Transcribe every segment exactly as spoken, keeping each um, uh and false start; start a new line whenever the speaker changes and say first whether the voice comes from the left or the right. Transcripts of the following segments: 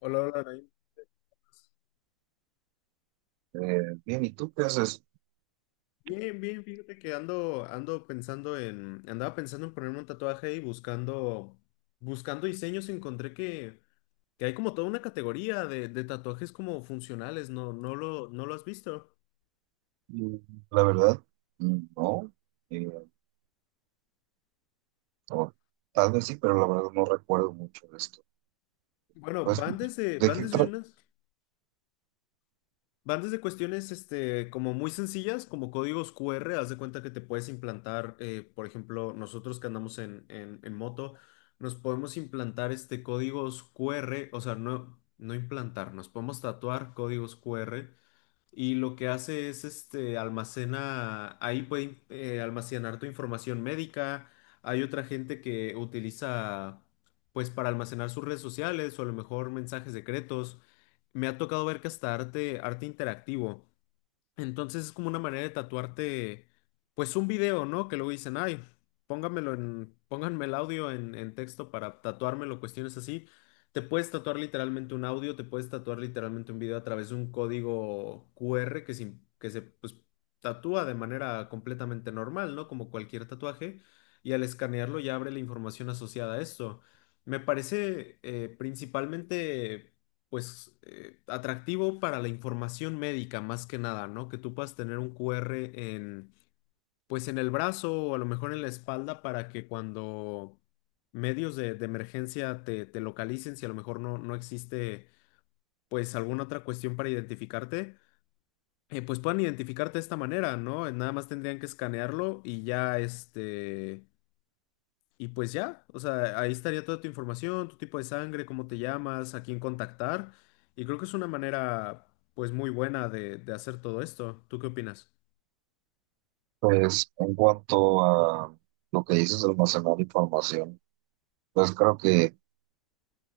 left: Hola, hola, Naim.
right: Eh, bien, ¿y tú qué haces?
left: Bien, bien, fíjate que ando, ando pensando en, andaba pensando en ponerme un tatuaje y buscando, buscando diseños, encontré que, que hay como toda una categoría de, de tatuajes como funcionales, ¿no? No lo, no lo has visto.
right: Mm, La verdad, mm, no. eh, o tal vez sí, pero la verdad no recuerdo mucho de esto.
left: Bueno,
right: Pues,
left: van desde,
right: ¿de
left: van
right: qué
left: desde
right: trata?
left: unas, van desde cuestiones este, como muy sencillas, como códigos Q R, haz de cuenta que te puedes implantar, eh, por ejemplo, nosotros que andamos en, en- en moto, nos podemos implantar este códigos Q R, o sea, no, no implantar, nos podemos tatuar códigos Q R y lo que hace es este almacena, ahí puede eh, almacenar tu información médica. Hay otra gente que utiliza pues para almacenar sus redes sociales o a lo mejor mensajes secretos. Me ha tocado ver que hasta arte, arte interactivo. Entonces es como una manera de tatuarte, pues un video, ¿no? Que luego dicen, ay, póngamelo en, pónganme el audio en, en texto para tatuármelo, cuestiones así. Te puedes tatuar literalmente un audio, te puedes tatuar literalmente un video a través de un código Q R que se, que se pues, tatúa de manera completamente normal, ¿no? Como cualquier tatuaje, y al escanearlo ya abre la información asociada a esto. Me parece eh, principalmente pues, eh, atractivo para la información médica más que nada, ¿no? Que tú puedas tener un Q R en, pues, en el brazo o a lo mejor en la espalda para que cuando medios de, de emergencia te, te localicen, si a lo mejor no, no existe, pues, alguna otra cuestión para identificarte, eh, pues puedan identificarte de esta manera, ¿no? Nada más tendrían que escanearlo y ya, este y pues ya, o sea, ahí estaría toda tu información, tu tipo de sangre, cómo te llamas, a quién contactar. Y creo que es una manera, pues, muy buena de, de hacer todo esto. ¿Tú qué opinas?
right: Pues, en cuanto a lo que dices de almacenar información, pues creo que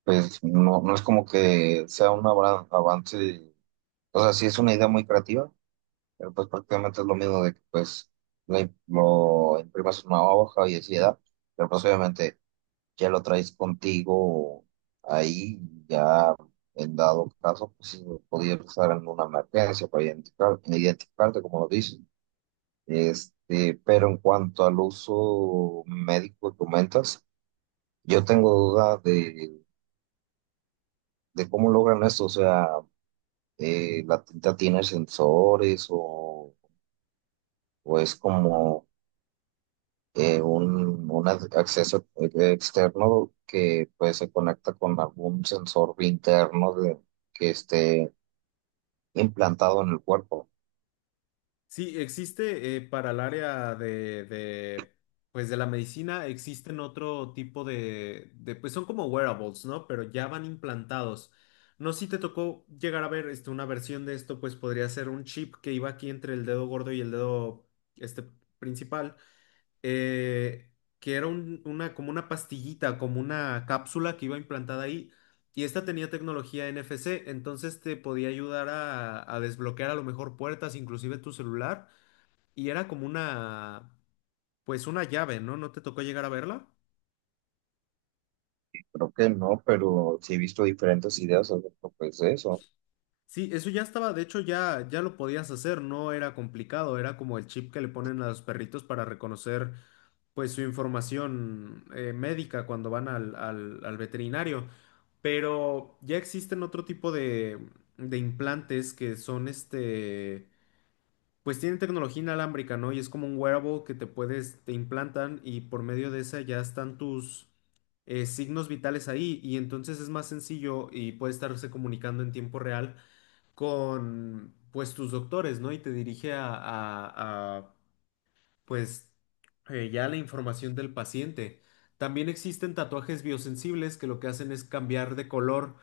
right: pues, no, no es como que sea un abra- avance. O sea, sí es una idea muy creativa, pero pues prácticamente es lo mismo de que pues la im- lo imprimas en una hoja y así, ¿verdad? Pero pues obviamente ya lo traes contigo ahí, ya en dado caso, pues sí, podría estar en una emergencia para identificar, identificarte, como lo dicen. Este, pero en cuanto al uso médico que comentas, yo tengo duda de, de cómo logran esto, o sea, eh, la tinta tiene sensores o, o es como eh, un, un ac- acceso eh, externo que pues se conecta con algún sensor interno de- que esté implantado en el cuerpo.
left: Sí, existe eh, para el área de, de, pues, de la medicina, existen otro tipo de, de, pues, son como wearables, ¿no? Pero ya van implantados. No sé si te tocó llegar a ver este, una versión de esto, pues podría ser un chip que iba aquí entre el dedo gordo y el dedo este, principal eh, que era un- una, como una pastillita, como una cápsula que iba implantada ahí, y esta tenía tecnología N F C, entonces te podía ayudar a, a desbloquear a lo mejor puertas, inclusive tu celular, y era como una, pues una llave, ¿no? ¿No te tocó llegar a verla?
right: Creo que no, pero sí he visto diferentes ideas acerca pues, de eso.
left: Sí, eso ya estaba, de hecho ya, ya lo podías hacer, no era complicado, era como el chip que le ponen a los perritos para reconocer pues su información eh, médica cuando van al, al- al veterinario. Pero ya existen otro tipo de, de implantes que son este, pues tienen tecnología inalámbrica, ¿no? Y es como un wearable que te puedes, te implantan y por medio de esa ya están tus eh, signos vitales ahí y entonces es más sencillo y puede estarse comunicando en tiempo real con pues tus doctores, ¿no? Y te dirige a, a, a, pues eh, ya la información del paciente. También existen tatuajes biosensibles que lo que hacen es cambiar de color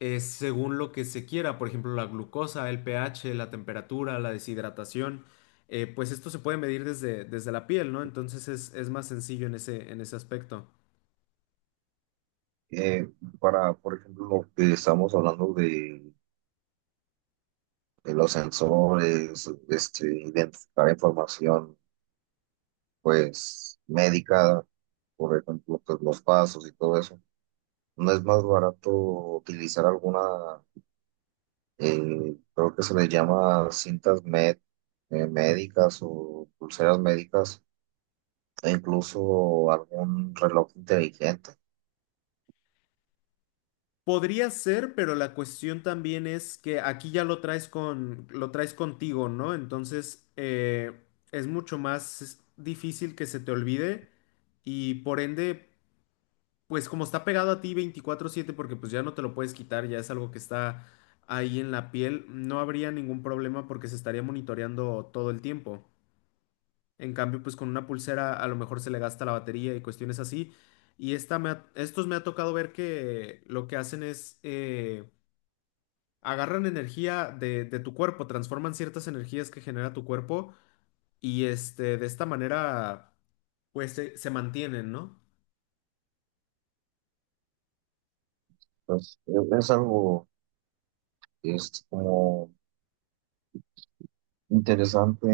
left: eh, según lo que se quiera, por ejemplo, la glucosa, el pH, la temperatura, la deshidratación. Eh, pues esto se puede medir desde, desde la piel, ¿no? Entonces es, es más sencillo en ese, en ese aspecto.
right: Eh, para, por ejemplo, lo que estamos hablando de, de los sensores, este, identificar información pues médica, por ejemplo, pues, los pasos y todo eso. ¿No es más barato utilizar alguna eh, creo que se les llama cintas med- eh, médicas o pulseras médicas, e incluso algún reloj inteligente.
left: Podría ser, pero la cuestión también es que aquí ya lo traes con, lo traes contigo, ¿no? Entonces, eh, es mucho más difícil que se te olvide y por ende, pues como está pegado a ti veinticuatro siete porque pues ya no te lo puedes quitar, ya es algo que está ahí en la piel, no habría ningún problema porque se estaría monitoreando todo el tiempo. En cambio, pues con una pulsera a lo mejor se le gasta la batería y cuestiones así. Y esta me ha- estos me ha tocado ver que lo que hacen es eh, agarran energía de, de tu cuerpo, transforman ciertas energías que genera tu cuerpo y este, de esta manera, pues se, se mantienen, ¿no?
right: Pues e- es algo que es como interesante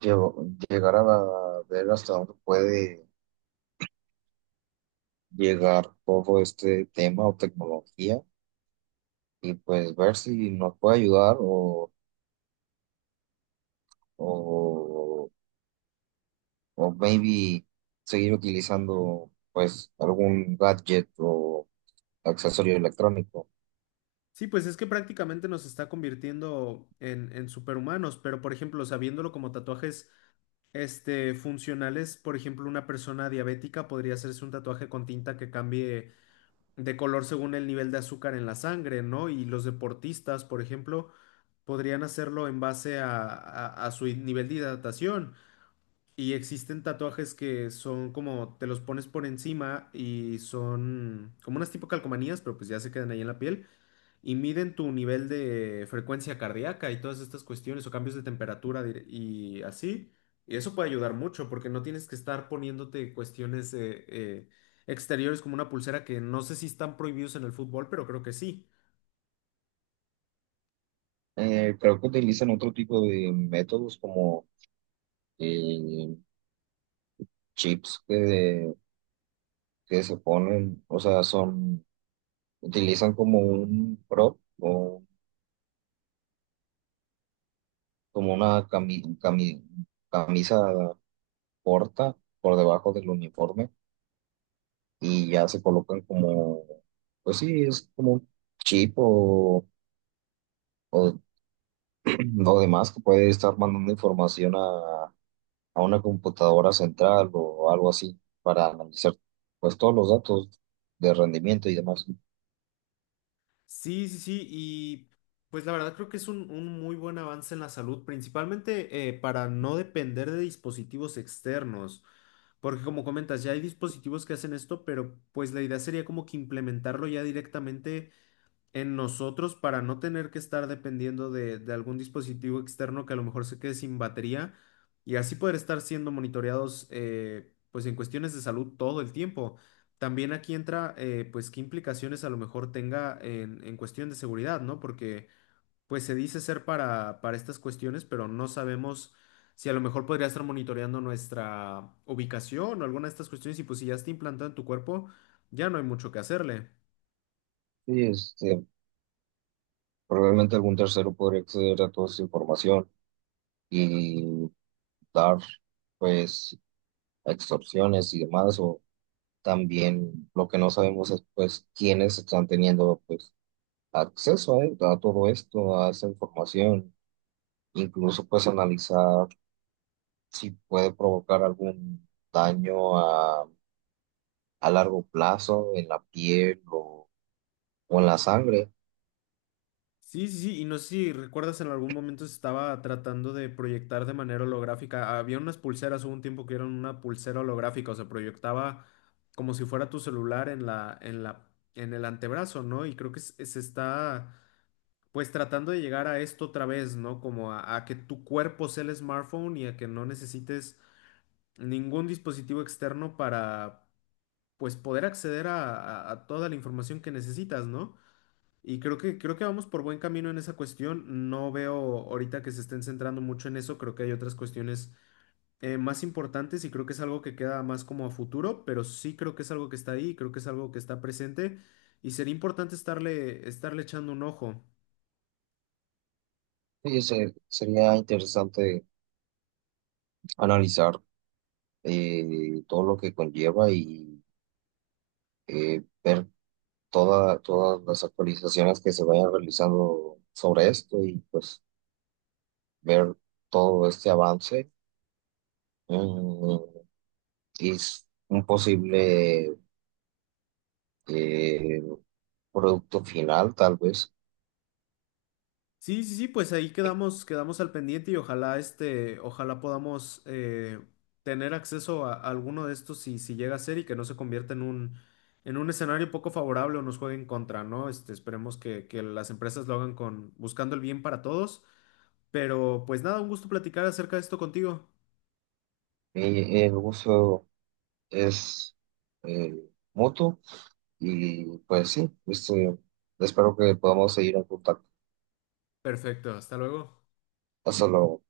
right: llevo- llegar a la- ver hasta dónde puede llegar todo este tema o tecnología y pues ver si nos puede ayudar o, o, o maybe seguir utilizando pues algún gadget o accesorio electrónico.
left: Sí, pues es que prácticamente nos está convirtiendo en, en superhumanos, pero por ejemplo, sabiéndolo como tatuajes este, funcionales, por ejemplo, una persona diabética podría hacerse un tatuaje con tinta que cambie de color según el nivel de azúcar en la sangre, ¿no? Y los deportistas, por ejemplo, podrían hacerlo en base a, a a su nivel de hidratación. Y existen tatuajes que son como te los pones por encima y son como unas tipo calcomanías, pero pues ya se quedan ahí en la piel y miden tu nivel de frecuencia cardíaca y todas estas cuestiones o cambios de temperatura dir- y así. Y eso puede ayudar mucho porque no tienes que estar poniéndote cuestiones eh, eh, exteriores como una pulsera que no sé si están prohibidos en el fútbol, pero creo que sí.
right: Eh, creo que utilizan otro tipo de métodos como eh, chips que, que se ponen, o sea, son, utilizan como un prop o como una cami- cami- camisa corta por debajo del uniforme y ya se colocan como, pues sí, es como un chip o, o, o demás que puede estar mandando información a una computadora central o algo así para analizar pues todos los datos de rendimiento y demás. Sí.
left: Sí, sí, sí, y pues la verdad creo que es un, un muy buen avance en la salud, principalmente eh, para no depender de dispositivos externos, porque como comentas, ya hay dispositivos que hacen esto, pero pues la idea sería como que implementarlo ya directamente en nosotros para no tener que estar dependiendo de, de algún dispositivo externo que a lo mejor se quede sin batería y así poder estar siendo monitoreados eh, pues en cuestiones de salud todo el tiempo. También aquí entra eh, pues qué implicaciones a lo mejor tenga en, en cuestión de seguridad, ¿no? Porque pues se dice ser para, para estas cuestiones, pero no sabemos si a lo mejor podría estar monitoreando nuestra ubicación o alguna de estas cuestiones y pues si ya está implantado en tu cuerpo, ya no hay mucho que hacerle.
right: Este, probablemente algún tercero podría acceder a toda esa información y dar pues extorsiones y demás o también lo que no sabemos es pues quiénes están teniendo pues acceso a, a todo esto, a esa información, incluso pues analizar si puede provocar algún daño a largo plazo en la piel o, o en la sangre.
left: Sí, sí, sí, y no sé si recuerdas en algún momento se estaba tratando de proyectar de manera holográfica. Había unas pulseras, hubo un tiempo que eran una pulsera holográfica, o sea, proyectaba como si fuera tu celular en la, en la, en el antebrazo, ¿no? Y creo que se, se está pues tratando de llegar a esto otra vez, ¿no? Como a, a que tu cuerpo sea el smartphone y a que no necesites ningún dispositivo externo para pues poder acceder a, a a toda la información que necesitas, ¿no? Y creo que, creo que vamos por buen camino en esa cuestión. No veo ahorita que se estén centrando mucho en eso. Creo que hay otras cuestiones eh, más importantes y creo que es algo que queda más como a futuro, pero sí creo que es algo que está ahí, creo que es algo que está presente y sería importante estarle, estarle echando un ojo.
right: Sí, se- sería interesante analizar eh, todo lo que conlleva y eh, ver toda- todas las actualizaciones que se vayan realizando sobre esto y pues ver todo este avance, mm, y s- un posible eh, producto final tal vez.
left: Sí, sí, sí, pues ahí quedamos, quedamos al pendiente y ojalá este, ojalá podamos eh, tener acceso a, a alguno de estos si, si llega a ser y que no se convierta en un, en un escenario poco favorable o nos juegue en contra, ¿no? Este, esperemos que, que las empresas lo hagan con, buscando el bien para todos. Pero pues nada, un gusto platicar acerca de esto contigo.
right: Y el uso es eh, mutuo. Y pues sí, este, espero que podamos seguir en contacto.
left: Perfecto, hasta luego.
right: Hasta luego.